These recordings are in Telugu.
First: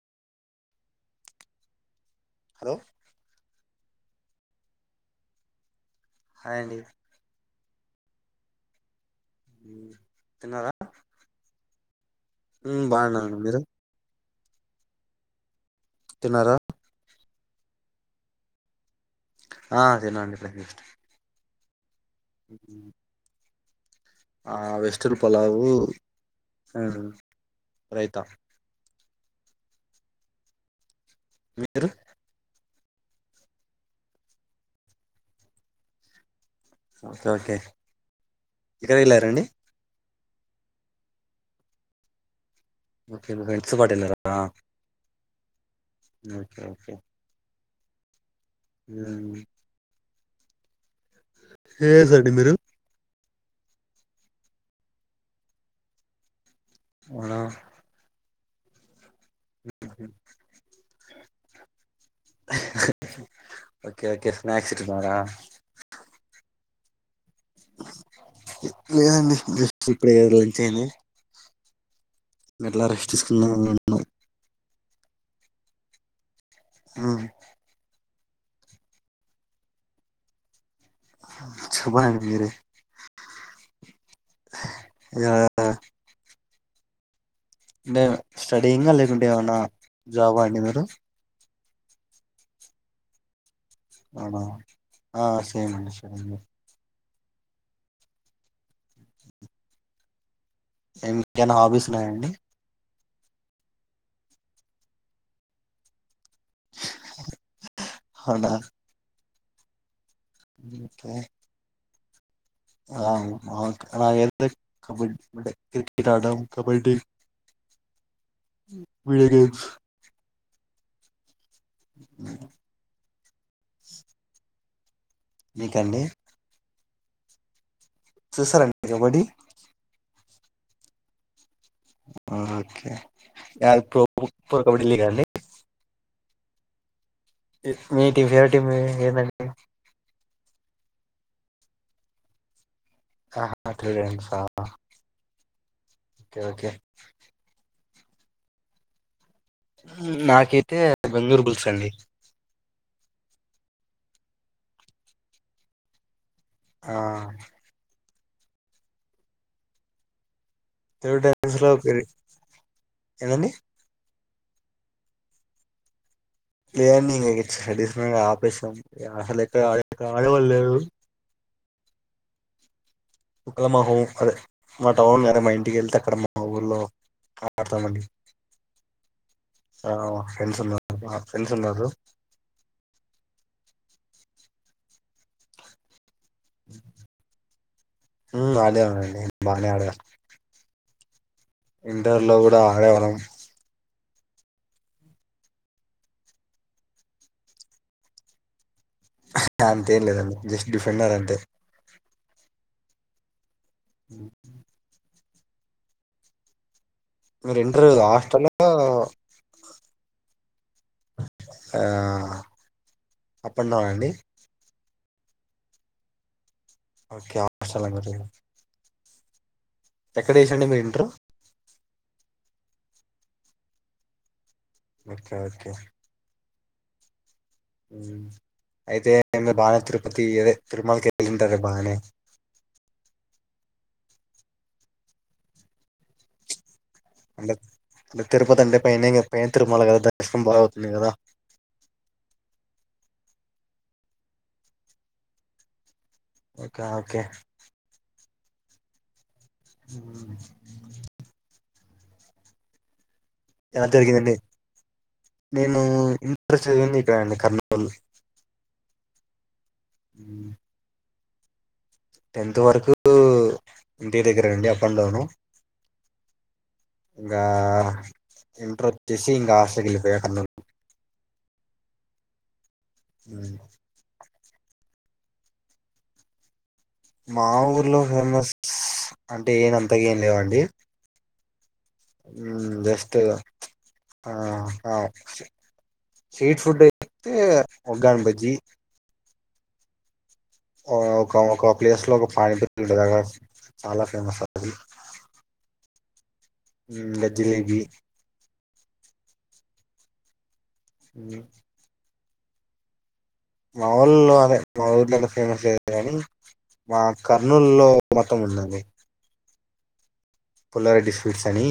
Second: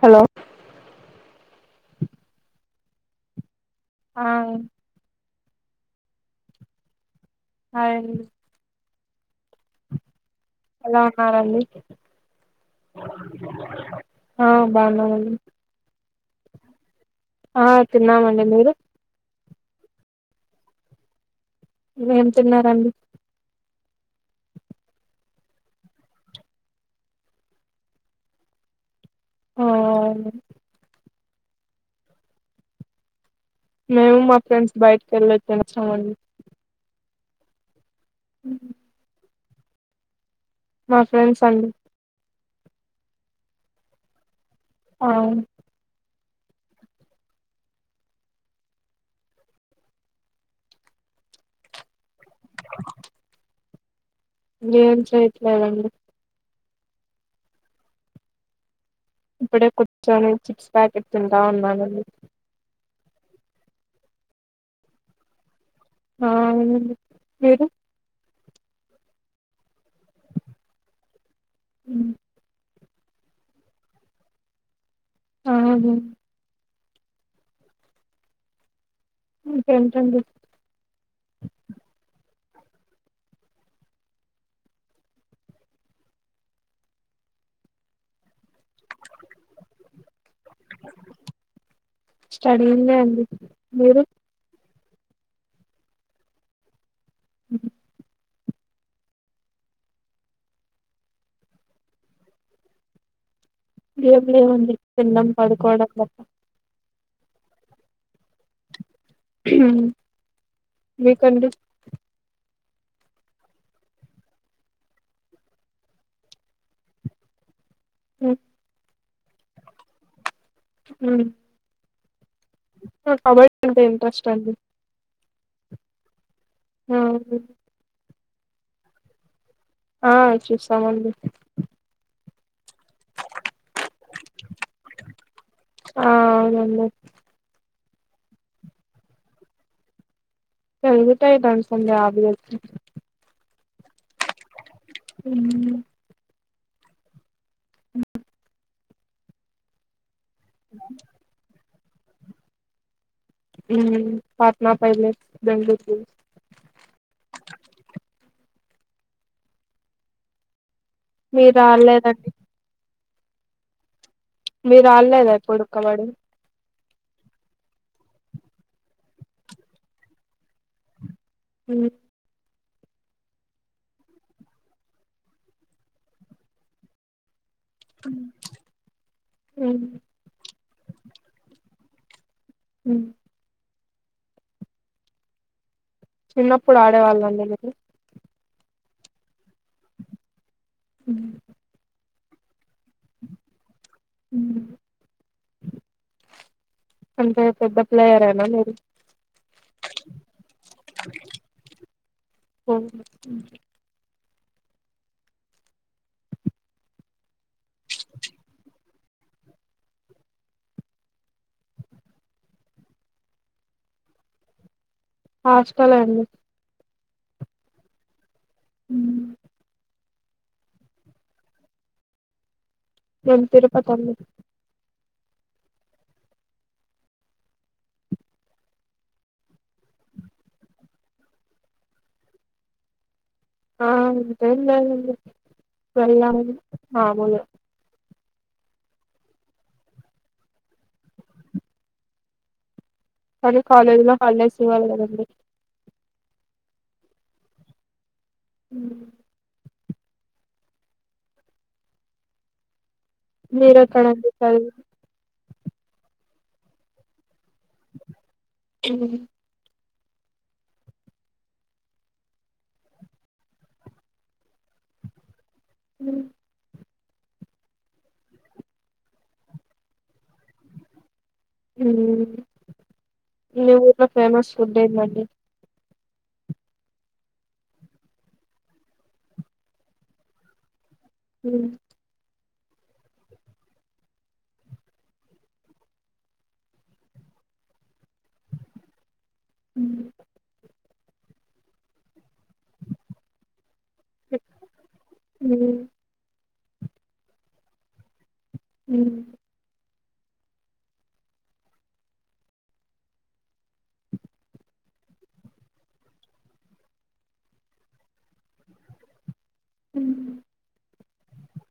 హలో హలో ఆ హాయ్ అండి హాయ్ అండి మ్మ్ ఎలా ఉన్నారండి బాగున్నాను మీరు ఆ బాగున్నామండి తిన్నారా ఆ తిన్నామండి మీరు ఆ తిన్నాం మండి ఇప్పుడే జస్ట్ ఏం తిన్నారండి ఆ వెజ్ టేబుల్ పలావు రైత అ [unintelligible] మీరు మేము మా ఫ్రెండ్స్ బయటకి వెళ్ళి తినివచ్చామండి ఓకే ఓకే ఎటు వెళ్ళారండి మా ఫ్రెండ్స్ అండి ఓకే [unintelligible] సుబాట్ వెళ్ళార అవున్ ఓకే ఓకే ఎడ ఉంది ఏం చేస్తున్నారండి మీరు ఏం చేయట్లేదండి ఉన ఇప్పుడే కూర్చొని చిప్స్ ప్యాకెట్ తింటా ఉన్నానండి ఓకే ఓకే స్నాక్స్ తింటున్నారా అవును అండి మీరు లేదండి జెస్ట్ ఇప్పుడే లంచ్ అయింది ఉను అట్లా రెస్ట్ తీసుకున్నాందమాని అన్నావ్ కాదు మ్మ్ ఇంకేంటి అండి చెప్పండి ఇగ అంటే స్టడీంగా లేకుంటే ఏమనా జాబ అండి మీరు స్టడీ ఏంటండీ అవునా ఆ సేమే అండి అ నీకేమైనా హాబీస్ ఉన్నాయండి ఏం లేవండి తినడం పడుకోవడం తప్ప అవునా ముహు ఓకే ఆ కబడ్డి ఆడడం క్రికెట్ ఆడడం వీడియోస్ హ నాకు కబడ్డీ అంటే ఇంట్రెస్ట్ అండి మీకండి ఆ చూసారండి కబడ్డీ ఆ చూస్తామండి ఓకే ప్రో కబడ్డీ లో కదండీ ఆ అవునండి మీకు ఫేవరెట్ టీమ్ ఏందండి దొరుకుతాయి డానికి సంబందించిన అప్ లో నాకు తెలుసు మ్మ్ ఓకే నాకైతే బెంగుళూర్ బుల్స్ అండి మ్మ్ పాట్నా పైరేట్స్ బెంగళూర్ బుల్స్ ఆ త్రి డేస్ మీరు లో ఫ్రీ ఆడలేదండి మీరు ఆడలేదా ఎప్పుడు కబడ్డీ లేదండి ఇంక స్టడీస్ ఆపేశాం అసలు ఎక్కడ ఆడడం లేదు మ్మ్ అక్కడ మా హోమ్ అదే మా టౌన్ అదే మా ఇంటికి వెళ్తే అక్కడ మా ఊర్లో అంతమంది హ్మ్ మా ఫ్రెండ్స్ ఉన్నారు మా ఫ్రెండ్స్ ఉన్నారు మ్మ్ చిన్నప్పుడు ఆడేవాళ్ళ అండి మీరు మ్మ్ ఆడాను అండి బాగా ఆడాను మ్మ్ ఇంటర్లో కూడా ఆడేవాళ్ళం మ్మ్ అంటే పెద్ద ప్లేయరా మీరు అంతేంలేదండి జస్ట్ డిఫెండర్ అంతే ఓ హ మీరు ఇంటర్ హాస్టల్ హా ఆ అప్ అండ్ డౌన్ అండి హాస్టల్ అండి ఓకే మ్మ్ హ్హ్ ఎక్కడ చేసారండి మీరు ఇంటరు నేను తిరుపతి అండి ఓకే ఓకే ఉమ్ అయితే బానే తిరుపతి అదే తిరుమలకి వెళ్ళింటరే బానే ఆ అంతేం లేద్ అండి వెళ్ళాం మాముూలే ఇంగ తరుపతి అంటే పైనే గా పైన తరుమల గదా దర్శనం బాగ అవుతుంది గదా కానీ కాలేజీ లో హాలిడేస్ ఇవ్వలికదండి ఓకే ఓకే ఉం ఉమ్ మీర్ ఎలా ఎక్కడ అండి జరిగిందండి చదివింది నేను ఇంటర్ చదివింది ఇక్కడ అండి కర్నూలు ఉమ్ ఉమ్ టెన్త్ వరకు ఇంటి దగ్గరే అండి అప్ అండ్ డౌను ఉం ఇంకా ఇంటర్ వచ్చేసి ఇంకా హాస్టల్ కేళ్ళిపోయా కర్నూలు ఉమ్ ఉమ్, మీ ఊర్లో ఫేమస్ ఫుడ్ ఎందండీ మా ఊర్లో ఫేమస్ అంటే ఏన అంతగా ఏం లేవండి హ్మ్ ఉమ్ జస్ట్ ఆ స్ట్రీట్ ఫుడ్ అయితే ఒగ్గాని బజ్జి ఉమ్ ఆ ఒక ఒక ప్లేస్ లో ఒక పాయింట్ ఒత్తుంది గదా చాలా ఫేమస్ అది మ్మ్. ఉమ్ ఇంకా జిలేబీ ఉమ్ ఉమ్ మావోల్లో ఆమే మా ఊర్లో అంత ఫేమస్ లేదు గానీ మా కర్నూలు లో మతం ఉన్నది ఉమ్ తర డిస్ఫూట్స్ అని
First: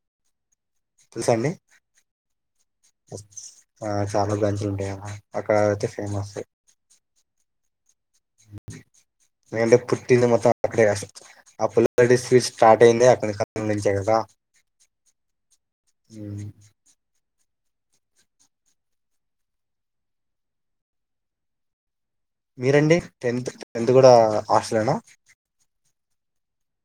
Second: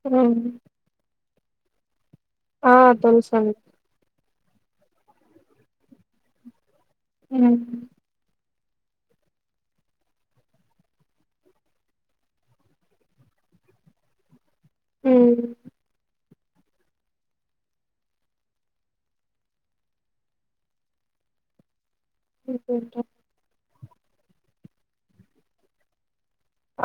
కదామ్ తెల్సా అండి తెలుసండి ఆ చాలా బ్రాంచ్లు ఉంటాయి ఆడ అక్కడ అయితే ఫేమస్ ఉమ్మ్మ్ [unintelligible] నేనంటే పుట్టింది మొత్తం అక్కడే గదా ఆ పుల్లారెడ్డి స్వీట్స్ స్టార్ట్ అయిందే అక్కనుంచే గదా ఆ ఉమ్ ఉమ్ మీరండి ఇంకేంటో? టెన్త్ టెన్త్ కూడా హాస్టల్నా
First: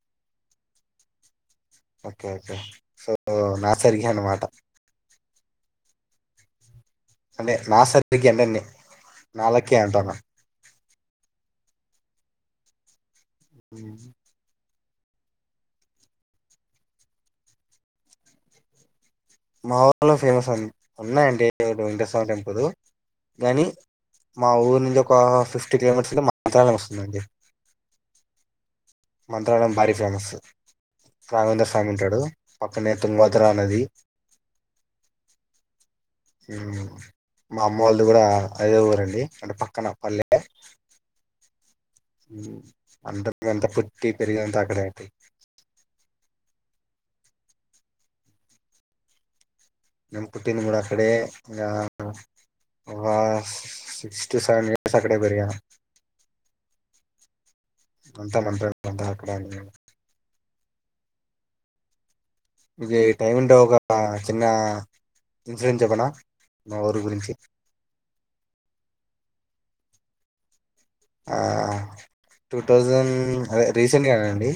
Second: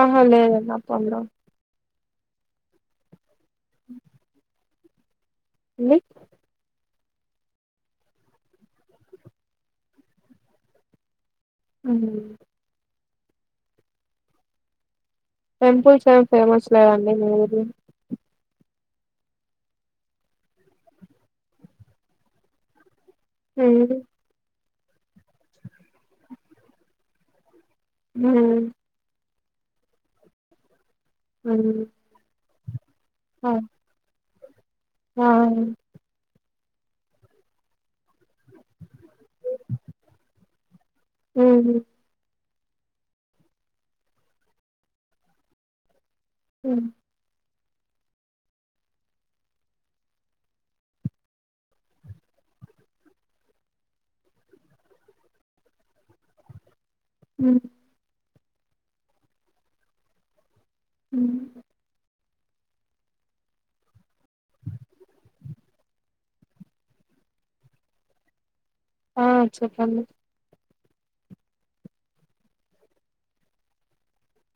ఆహా లేదండి [unintelligible] ఓకే ఓకే సో నా సరిగే అన్నమాట అండి అంటే నా సరిగకి ఎంటన్ని నా లక్కీ ఏ అంటాన్నా ఉమ్ హ్మ్ టెంపుల్స్ ఏమి ఫేమస్ లేదండి మీ ఊర్లో మా ఊర్లో ఫేమస్ అ ఉన్నాయండి వెంకట స్వామి టెంపుల్ గానీ మ్మ్. మా ఊరు నుంచి ఒక ఫిఫ్టీ కిలోమీటర్స్కి మంత్రాలయం వస్తుందండి హుమ్ మంత్రాాలయం భారీ ఫేమస్ రాఘవేంద్ర మ్మ్. స్వామి ఉంటాడు పక్కనే తుంగబద్రా ఆ నది ఆ హుమ్ మా అమ్మ వాళ్లది కూడా అదే ఊరండి అంటే పక్కన పల్లె మ్మ్. అందరం అంత పుట్టి పెరిగింది అంత అక్కడే అండి హు నేను పుట్టింది కూడా అక్కడే ఇంగ వా సిక్టి సేవన్ ఇయర్స్ అక్కడే పెరిగాను మ్ అంతా [unintelligible] అంతా అక్కడే అండి హుమ్ ఇగ ఈ టైము ఉంటే ఒక చిన్న ఇన్సూరెన్ చెప్పనా మా ఊరి గురించి ఆ చెప్పండి టూ థౌజండ్ అదే రీసెంట్గా అండి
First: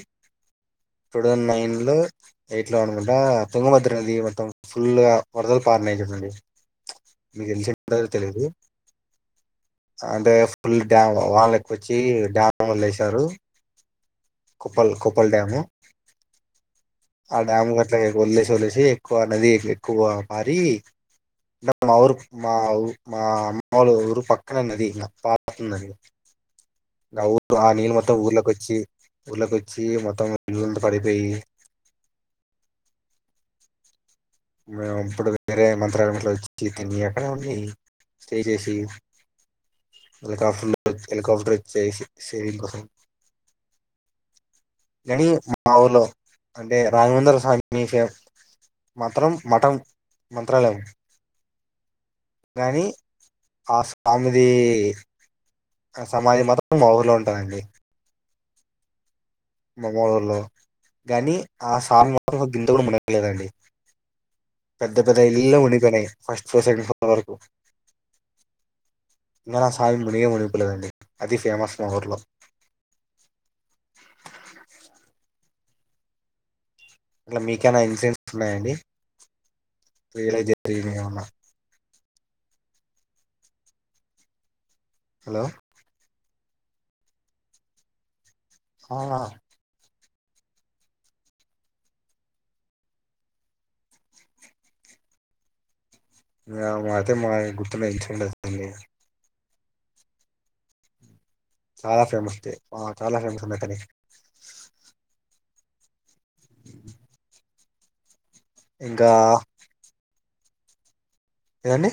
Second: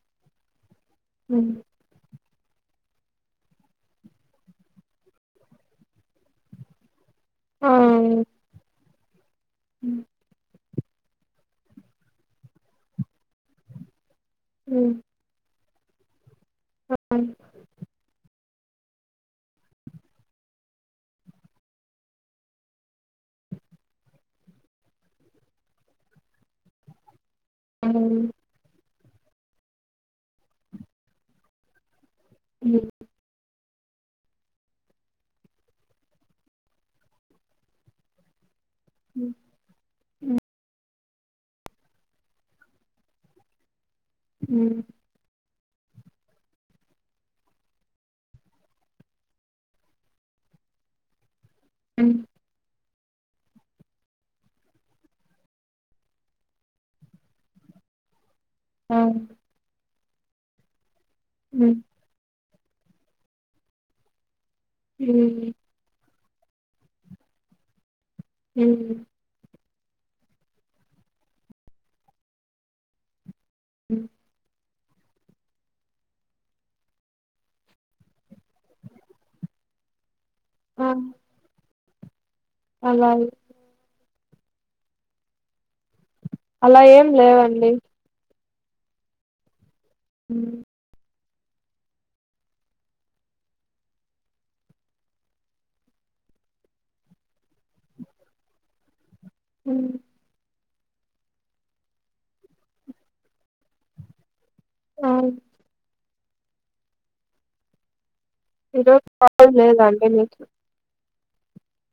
టూ థౌజండ్ మ్మ్. నైన్ లో ఎయిట్ లో అనుకుంటా తుంగభద్ర నది మొత్తం ఫుల్ గా వరదల పారినయ్ చుడండి మీకు ఆ తెలిసిన తెలియదు మ్మ్. అంటే ఫుల్ డ్యామ్ వానాలు ఎక్కువ వచ్చి డ్యామ్ వదిలేశారు కోప్పల్ మ్మ్. కోప్పల్ డ్యామ్ ఆ డ్యాం అట్లాగే వదిలేష్ ఒదిలే తే ఎక్కువ నది ఎక్కువ పారి అంట మా ఊరు మా మా అమ్మోళ్ల ఊరు పక్కన నది నా పారుతుందది అ ఉర్ ఆ నీళ్ళు మొత్తం ఊర్లోకొచ్చి ఊర్లోకొచ్చి మొత్తం ఊరు మొత్తం పాడైపోయి హుమ్ మే ఇప్పుడు వేరే మంత్రాలట్లో వచ్చి తి అక్కడే ఉండి స్టే వచ్చేసి మళ్ళ తరువాత ఫుల్ హెలీికాప్టర్ వచ్చయ సేవింగ్ కోసం హుమ్ కానీ మా ఊర్లో అంటే రాఘవేంద్ర స్వామి మాత్రం మటన్ మంత్రాలయం కానీ ఆ స్వామి ది ఆ సమాధి మాత్రం మా ఊరిలో ఉంటదండి అ మా అమ్మ వాళ్ళ ఊరిలో గాని ఆ స్వామి మాత్రం గింత కూడ మునగలేదండి పెద్ద పెద్ద ఇంళ్ళు లే మునిగిపోయినాయ్ ఫస్ట్ ఫ్లో సెకండ్ ఫ్లోర్ వరకు హుమ్ గాని ఆ సామీ మునిగే మునిగి పోలేదండి అది ఫేమస్ మా ఊర్లో మ్ ఇట్లా మీకైనా ఇన్సూరెన్స్ ఉన్నాయండి మీ వీలేజ్ లో ఏమన్నా అలా హలో అలా ఏం లేవండి ఆ ఆ హుమ్ మా అయితే మాక్ గుర్తున్న ఇన్సిడెంట్ అదండి ఉ చాలా ఫేమస్ డే అ ఆ చాలా ఫేమస్ అన్నక్కనే ఆవుం ఇరు ఇంకా [unintelligible] లేదా అండి మీకు ఏన్దన్ది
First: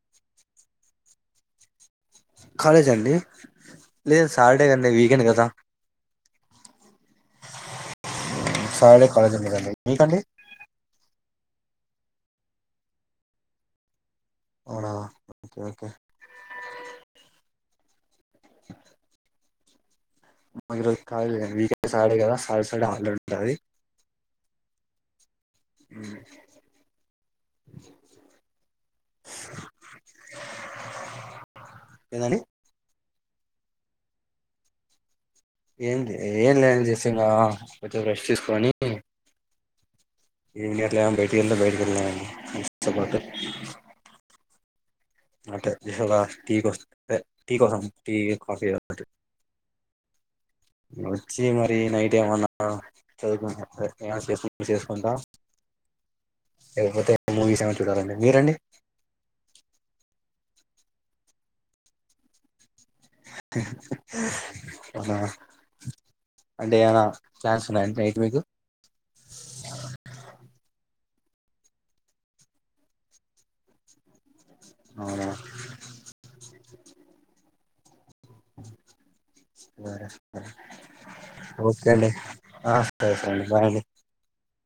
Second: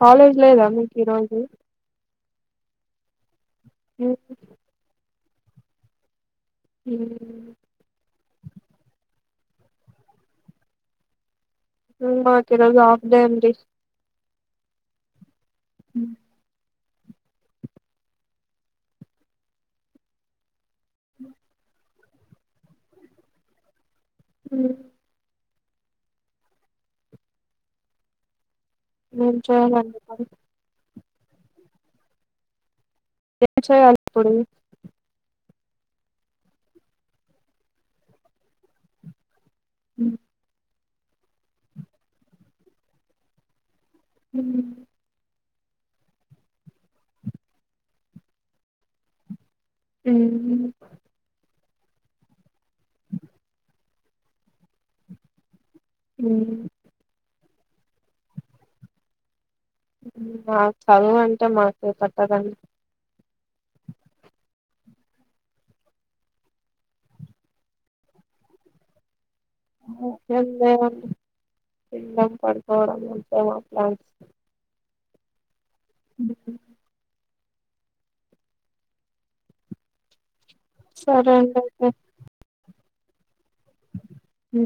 కాాలేజ్ లోదా మీకి ఈరోజు కాలేజ్ అండి లేద్ సాటర్డే కన్ది వీకెండ్ కదా హ సాటర్డే కాలేజ్ ఉండదండి మీకండి మాకి రోజు ఆఫ్డే అండి అవునా ఓకే ఓకే మాకు ఈరోజు కాలేజీ లేదండి వీకెండ్ సాటర్డే గదా సాటర్డే సాటర్డే హాలిడే ఉంటది ఉ అ ఏం చేయాలండి మరి ఏందండి ఏం చేయాలి ఇప్పుడు ఏం లే ఏం లేదండి జస్ట్ ఇలా కొద్దిసేపు రెస్ట్ తీసుకొని ఉ ఏం చేయట్లే అని బయటికి వెళ్తే బయటికెళ్తానని హ అంటే టీ కోసం టీ కోసం టీ కాఫీ అ ఫీ నైట్ ఏమన్నా చదువుకు ఏమ చేసుకుంటా అ లేకపోతే మూవీస్ ఏమనా చూడాలండి మీరండి మాకు చదువు అంటే మాకు పట్టదండి అ హ అంటే ఏమనా ప్లాన్స్ ఉన్నాయండి నైట్ మీకు అమ్మో ఏం లేవండి తినడం పడుకోవడం అంతే మా ప్లాన్ అవునా హ బర సరే అండి అయితే ఓకే అండి సర సే అండి బాయ్ అండి ఉ